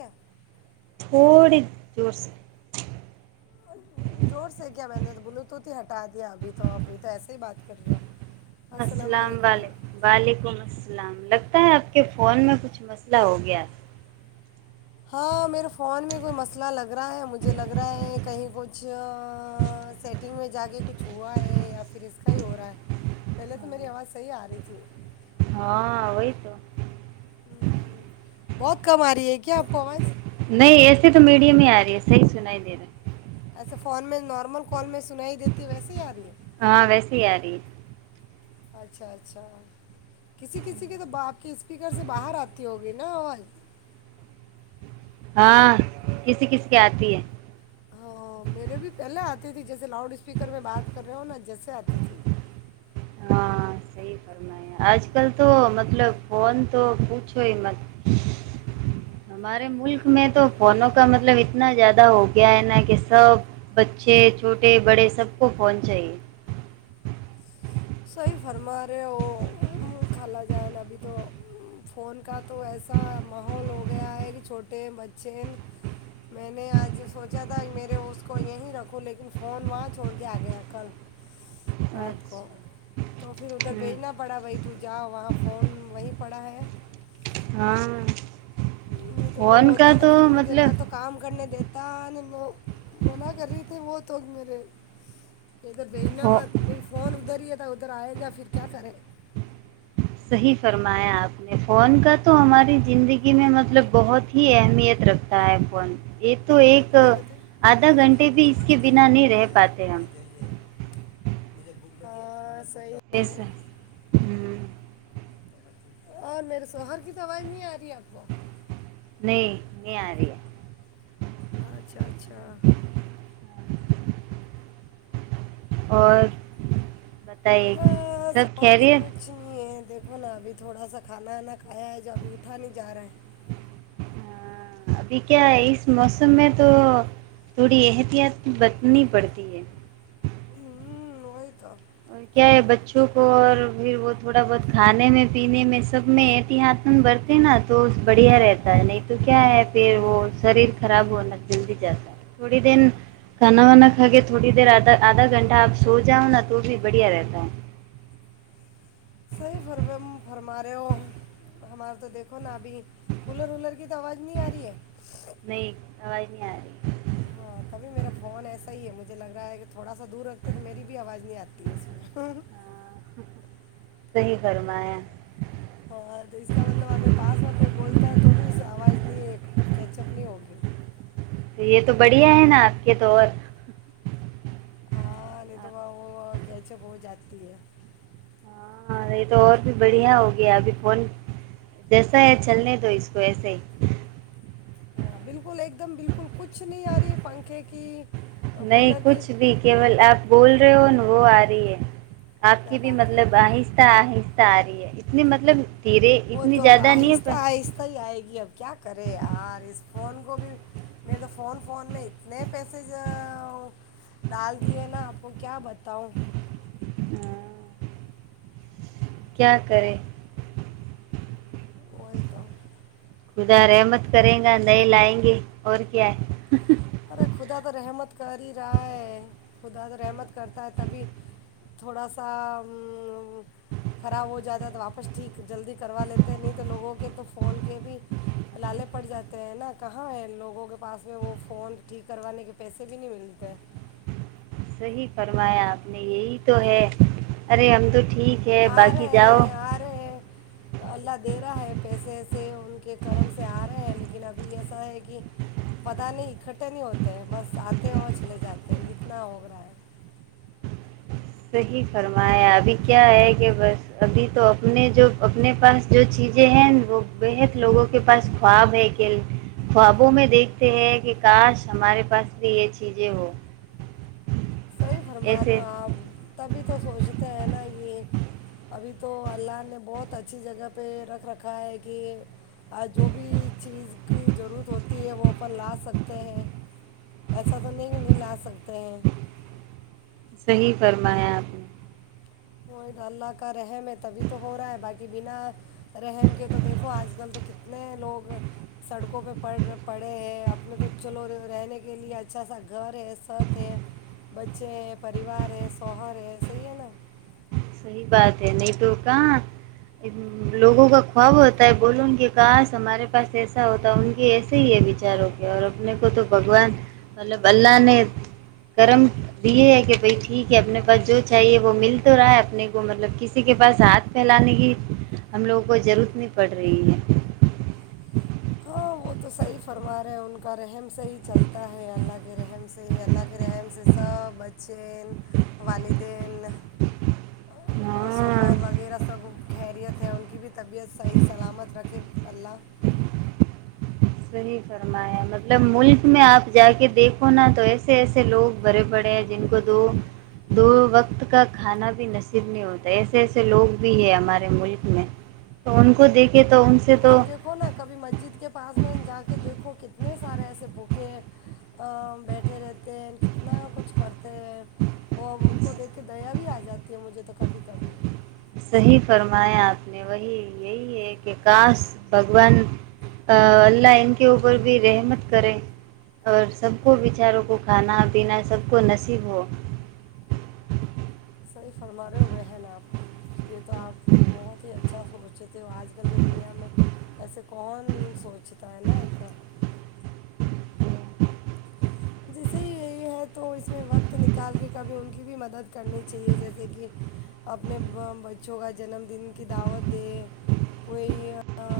کتاا کوڑی جوس زور سے کیا میں نے بلوتوت ہی ہٹا دیا ابھی تو ابھی تو ایسے ہی بات کر رہی ہو السلام و علیکم وعلیکم السلام پ ہے آپ کے فون میں کچھ مسئلہ ہو گیا ہاں میرے فون میں کوئی مسئلہ لگ رہا ہے مجھے لگ رہا ہے کہیں کچھ سیٹنگ میں جا کے کچھ ہوا ہے یا پھر اس کا ہی ہو رہا ہے پہلے تو میری آواز صحیح آ رہی تھی ہاںی تو بہت کم آ رہی ہے کیا آپ کو آواز نہیں ایسے تو میڈی میں ہی آ رہی ہے صحیح سن ہی دے رہے فون میں نارمل کال میں سننا ہی دیتی ویسے ہی آ رہی ہے ہاں ویس یاری اچھا اچھا کسی کسی کے تو آپ کے اسپیکر سے باہر آتی ہوگی نا اور ہاں کسی کسی کے آتی ہے ہاں میرے بھی پہلے آتی تھی جیسے لاؤڈ اسپیکر میں بات کر رہے ہ نا جیسے آتی تھی ہاں صحیح فرمایا آج کل تو مطلب فون تو پوچھو ہی مت ہمارے ملک میں تو فونوں کا مطلب اتنا زیادہ ہو گیا ہے نا کہ سب بچے چھوٹے بڑے سب کو فون چاہیے صحی فرما رہے وہ خال جان ابھی تو فون کا تو ایسا ماحول ہو گیا ہے کہ چھوٹے ہیں بچے ہیں میں نے آج سوچا تھا کہ میرے اس کو یہیں رکھوں لیکن فون وہاں چھوڑ کے آ گیا کل رات کو اچھا تو پھر ادھر بھیجنا پڑا بھائی تو جا وہاں فون وہیں پڑا ہے ہاں نہیں تو وہ فون کا ہوتا تو پھر مجھے نہ تو مطلب کام کرنے دی نہیں منع کر رہی تھی وہ توگ میرے اگر دجنا ہو میں فون ادھر ہی ہے تو ادھر آئے گا پھر کیا کریں صحیح فرمایا آپ نے فون کا تو ہماری زندگی میں مطلب بہت ہی اہمیت رکھتا ہے فون ایک تو ایک کہیں بتائیں آدھا گھنٹے بھی اس کے بنا نہیں رہ پاتے ہم ہ ایسے ہوں اور میرے سوہر کی تو آواز نہیں آتی [unintelligible] نہیں نہیں آ رہی [unintelligible] اچھا اچھا اور [unintelligible] بتائیے سب کہہ رہی ہے [unintelligible] وہنا ابھی تھوڑا سا کھانا وانا کھایا ہے جو ابھی اٹھا نہیں جا رہا ہے [unintelligible] ہاں ابھی کیا ہے اس موسم میں تو تھوڑی احتیاط بتنی پڑتی ہے [unintelligible] ہوں وہ تو [unintelligible] اور کیا ہے بچوں کو اور پھر وہ تھوڑا بہت کھانے میں پینے میں سب میں ایتی ہی ہاتھن برتے نا تو بڑھیا رہتا ہے نہیں تو کیا ہے پھر وہ شریر خراب ہونا جلدی جاتا ہے تھوڑی دیر کھانا وانا کھا کے تھوڑی دیر آدھا آدھا گھنٹہ آپ سو جاؤ نا تو بھیھر [unintelligible] بڑھیا رہتا ہے صحیح فرمم فرما رہے ہو ہمارے تو دیکھو نا ابھی کولر ولر کی تو آواز نہیں آ رہی ہے [unintelligible] نہیں آواز نہیں آ رہی [unintelligible] ہاں تبھی میرا فون ایسا ہی ہے مجھے لگ رہا ہے کہ [unintelligible] تھوڑا سا دور رکھتے تو میری بھی آواز نہیں آتی اس میں [unintelligible] ہاں صحیح کررما ہے [unintelligible] ہاں تو اس کا مطلب اگر پاس میں کوئی بولتا ہے تو بھی اس آواز نہیں کیچ اپ نہیں ہوگی یہ تو بڑھیا ہے نا آپ کے تو اور [unintelligible] ہاں نہیں تو وہ وہ کیچپ ہو جاتی ہے [unintelligible] ہاں یہ تو اور بھی بڑھیا ہو گیا ابھی فون جیسا ہے چلنے تو اس کو ایسے ہی [unintelligible] ہاں بالکل ایک دم بالکل کچھ نہیں آ رہی ہے پنکھے کی [unintelligible] نہیں کولر کی کچھ بھی کیول آپ بول [unintelligible] ن وہ آ رہی ہے [unintelligible] آپ کیا کی بھی بات ہے مطلب آہستہ آہستہ [unintelligible] ساری ہے اتنی مطلب [unintelligible] وہ اتنی تو اب زیادہ نہیں ہے آہستہ پر آہستہ ہی آئے گی اب کیا کرے ی آہستہ [unintelligible] فون کو بھی میرے تو فون فون میں اتنے پیسج ڈال دیے نا آپ کو کیا بتاؤں [unintelligible] کیا کریں [unintelligible] وہ توو [unintelligible] خدا رحمت کریں گا نہیں لائیں گے اور کیا ہے [unintelligible] ارے خدا تو رحمت کر ہی رہا ہے [unintelligible] خدا سے رحمت کرتا ہے تبھی تھوڑا سا خراب ہو جاتا ہے تو واپس ٹھیک جلدی کروا لیتے ہیں نہیں تو لوگوں کے تو فون کے بھی لالے پڑ جاتے ہیں نا کہاں ہے لوگوں کے پاس میں وہ [unintelligible] فون ٹھیک کروانے کے پیسے بھی نہیں ملتے [unintelligible] ہی فرمایا آپ نے یہی تو ہے ارے ہم تو [unintelligible] آ باقی جاؤ رہے آ رہے اللہ دے رہا ہے پیسے [unintelligible] سے ان کے کرم سے آ رہے ہیں لیکن ابھی ایسا ہے کہ پتا نہیں اکٹھے نہیں ہوتے ہیں بس آتے اور چلے جاتے ہیں اتنا ہو رہا ہے [unintelligible] صحی فرمایا ابھی کیا ہے کہ بس ابھی تو اپنے جو اپنے پاس جو چیزیں ہیں وہ بےحد لوگوں کے پاس خواب ہے کہ خوابوں میں دیکھتے ہیں کہ کاش ہمارے پاس بھی یہ چیزیں ہو [unintelligible] سی ایسے ہماراپ [unintelligible] تبھی [unintelligible] تو سوچتے ہیں نا یہ ابھی تو اللہ نے بہت اچھی جگہ پہ رکھ رکھا ہے کہ [unintelligible] آ جو بھی [unintelligible] چیز کی ضرورت ہوتی ہے وہپر لا سکتے ہیں ایسا تو نہیں نہیں لا سکتے ہیں [unintelligible] صحیح فرمایا آپ نے [unintelligible] وہ اللہ کا رحم ہے تبھی تو ہو رہا ہے باقی بنا رحم کے تو دیکھو آج کل تو کتنے لوگ سڑکوں پہ پڑ پڑے ہیں اپنے تو چلو رہنے کے لیے اچھا سا گھر ہے سط ہے بچے ہیں پریوار ہے سوہر ہے صحیح ہے نا [unintelligible] صحیح بات ہے نہیں تو کہاں لوگوں کا خواب ہوتا ہے بول ان کہ کاش ہمارے پاس ایسا ہوتا ان کے ایسے ہی ہے بچاروں کے اور اپنے کو تو بھگوان مطلب اللہ نے کرم دیے ہے کہ بھائی ٹھیک ہے اپنے پاس جو چاہیے وہ مل تو رہا ہے اپنے [unintelligible] کو مطلب کسی کے پاس ہاتھ پھیلانے کی ہم لوگوں کو ضرورت نہیں پڑ رہی ہے [unintelligible] [unintelligible] ہاں [unintelligible] صحیح فرمایا مطلب ملک میں آپ جا کے دیکھو نا تو ایسے ایسے لوگ بڑے پڑے ہیں جن کو دو دو وقت کا کھانا بھی نصیب نہیں ہوتا ایسے ایسے لوگ بھی ہے ہمارے ملک میں تو ان کو دیکھے تو ان سے آپ تو دیکھو نا کبھی مسجد کے پاس [unintelligible] اس میں جا کے دیکھو کتنے سارے ایسے بھوکے بیٹھے رہتے ہیں کتنا کچھ کرتے ہیں اور ان کو دیکھ کے دیا بھی آ جاتی ہے مجھے تو کبھی کبھی [unintelligible] صحی فرمایا آپ نے وہی یہی ہے کہ کاش بھگوان اللہ ان کے اوپر بھی رحمت کرے اور سب کو بچاروں کو کھانا پینا سب کو نصیب ہو [unintelligible] صحیح فرما رہے ہو بہن آپ یہ تو آپ بہت ہی اچھا سوچتے ہو ہو آج کل کے دنیا میں ایسے کون سوچتا ہے نا اتنا [unintelligible] جیسے ہی یہی ہے تو اس میں وقت نکال کے کبھی ان کی بھی مدد کرنی چاہیے جیسے کہ اپنے بچوں کا جنم دن کی دعوت دے کوئی [unintelligible]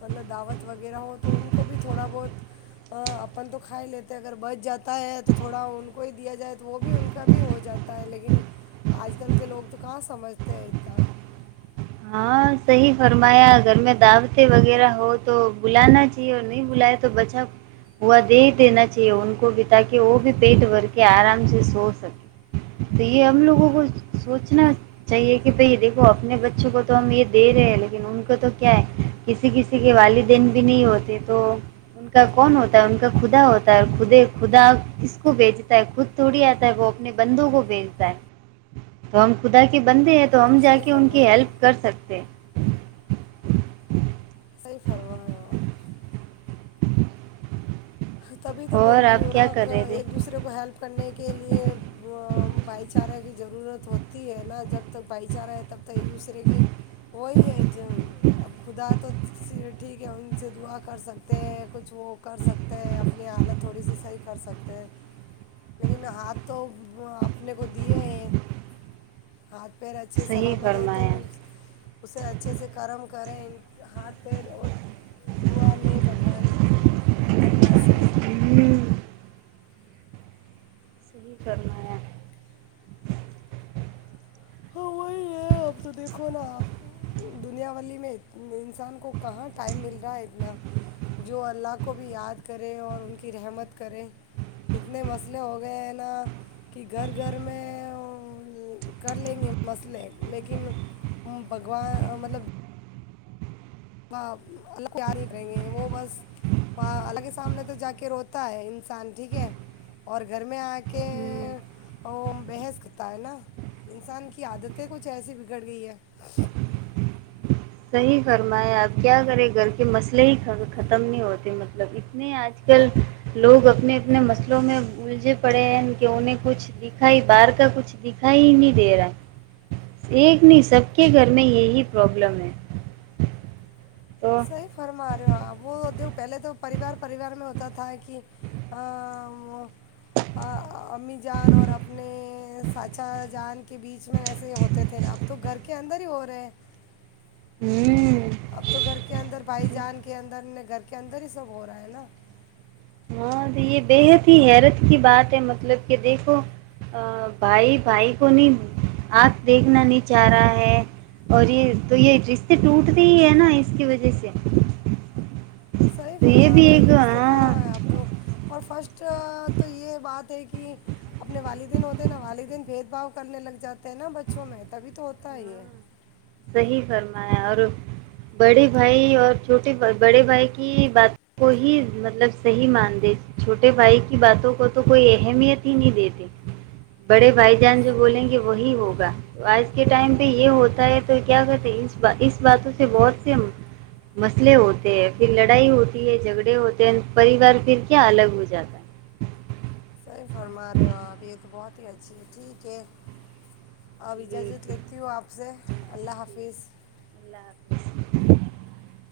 مطلب دعوت وغیرہ ہو تو ان کو بھی تھوڑا بہت اپن تو کھائی لیتے اگر بچ جاتا ہے تو تھوڑا ان کو ہی دیا جائے تو وہ بھی ان کا بھی ہو جاتا ہے لیکن آج کل کے لوگ تو کہاں سمجھتے ہیں اتنا [unintelligible] ہاں صحیح فرمایا گھر میں دعوتیں وغیرہ ہو تو بلانا چاہیے اور نہیں بلائے تو بچا ہوا دے دینا چاہیے ان کو بھی تاکہ وہ بھی پیٹ بھر کے آرام سے سو سکے تو یہ ہم لوگوں کو سوچنا چاہیے کہ بھائی دیکھو اپنے بچوں کو [unintelligible] تو ہم یہ دے رہے ہیں لیکن ان کو تو کیا ہے کسی کسی کے والدین بھی نہیں ہوتے تو ان کا کون ہوتا ہے ان کا خدا ہوتا ہے خدا کس کو بھیجتا ہے خود تھوڑی آتا ہے وہ اپنے بندوں کو بھیجتا ہے تو ہم خدا کے بندے ہیں [unintelligible] تو ہم جا صحیح کے ان کی فرما رہے ہیں ہیلپ آپ [unintelligible] سے [unintelligible] صحیح فرما رہے ہو اپ [unintelligible] تبھی تو اور بول رہی آپ ہوں کیا کر نا رہے تھے ایک دوسرے کو ہیلپ کرنے کے لیے بھائی چارہ کی ضرورت ہوتی [unintelligible] وہی ہے نا جب تک بھائی چارہ ہے تب [unintelligible] تو ایک دوسرے کی وہی ہے جو اب خدا تو [unintelligible] ٹھیک ہے ان سے دعا کر سکتے ہیں کچھ وہ کر سکتے [unintelligible] ہیں اپنی حالت تھوڑی سی صحیح کر سکتے ہیں لیکن ہاتھ تو اپنے کو دیے ہیں ہاتھ [unintelligible] پیر اچھے صحیح سلامت ہے تو فرمایا [unintelligible] اسے اچھے سے کرم کریں ہاتھ پیر اور دع لیں بھگوان [unintelligible] اللہ سے ہ یہی کرنا ہے ہاں وہی ہے اب تو دیکھو نا آپ دنیاولی میں انسان کو کہاں ٹائم مل رہا ہے اتنا جو اللہ کو بھی یاد کرے اور ان کی رحمت کرے اتنے مسئلے ہو گئے ہیں نا کہ گھر گھر میں کر لیں گے مسئلے لیکن بھگوان مطلب اللہ پیار ہی کریں گے وہ بس وہ اللہ کے سامنے تو جا کے روتا ہے انسان ٹھیک ہے اور گھر میں آ کے ہوں وہ بحث کرتا ہے نا انسان کی عادتیں کچھ ایسی بگڑ گئی ہے صحیح فرمایا اب کیا کریں گھر کے مسئلے ہی ختم نہیں ہوتے مطلب اتنے آج کل لوگ اپنے اپنے مسئلوں میں الجے پڑے ہیں کہ انہیں کچھ دکھا ہی بار کا کچھ دکھا ہی نہیں دے رہا ہے ایک نہیں سب کے گھر میں یہی پرابلم ہے [inaudible] صحیح فرمایا وہ د پہلے تو پریوار پریوار میں ہوتا تھا کہ امی جان اور اپنے چاچا جان کے بیچ میں ایسے ہوتے تھے نا اب تو گھر کے اندر ہی ہو رہے ہیں ہوں اب تو گھر کے اندر بھائی جان کے اندر گھر کے اندر ہی سب ہو رہا ہے نا ہاں تو یہ بے حد ہی حیرت کی بات ہے مطلب کہ دیکھو بھائی بھائی کو نہیں آنکھ دیکھنا نہیں چاہ رہا ہے اور یہ تو یہ رشتے ٹوٹتے ہی ہے نا اس کی وجہ سے صحیح تو فرما بھی رہے ہو ایک یہ رشتے ہاں کہاں ہے اب تو اور فرسٹ تو یہ بات ہے کہ اپنے والدین ہوتے ہیں نا والدین بھید بھاؤ کرنے لگ جاتے ہیں نا بچوں میں تبھی تو ہوتا ہے یہ صحیح فرمایا اور بڑے بھائی اور چھوٹے بڑے بھائی کی باتوں کو ہی مطلب صحیح مان چھوٹے بھائی کی باتوں کو تو کوئی اہمیت ہی نہیں دیتے بڑے بھائی جان جو بولیں گے وہی ہوگا آج کے ٹائم پہ یہ ہوتا ہے تو کیا کہتے ہیں اس باتوں سے بہت سے مسئلے ہوتے ہیں پھر لڑائی ہوتی ہے جھگڑے ہوتے ہیں پریوار پھر کیا الگ ہو جاتا ہے صی فرما رہے ہو آپ یہ تو بہت ہی اچھی ہے ٹھیک ہے [unintelligible] اوربزا جوت ٹھیک ہے، لیتی ہوں آپ سے [unintelligible] اللہ ٹھیک حافظ [unintelligible] [inaudible]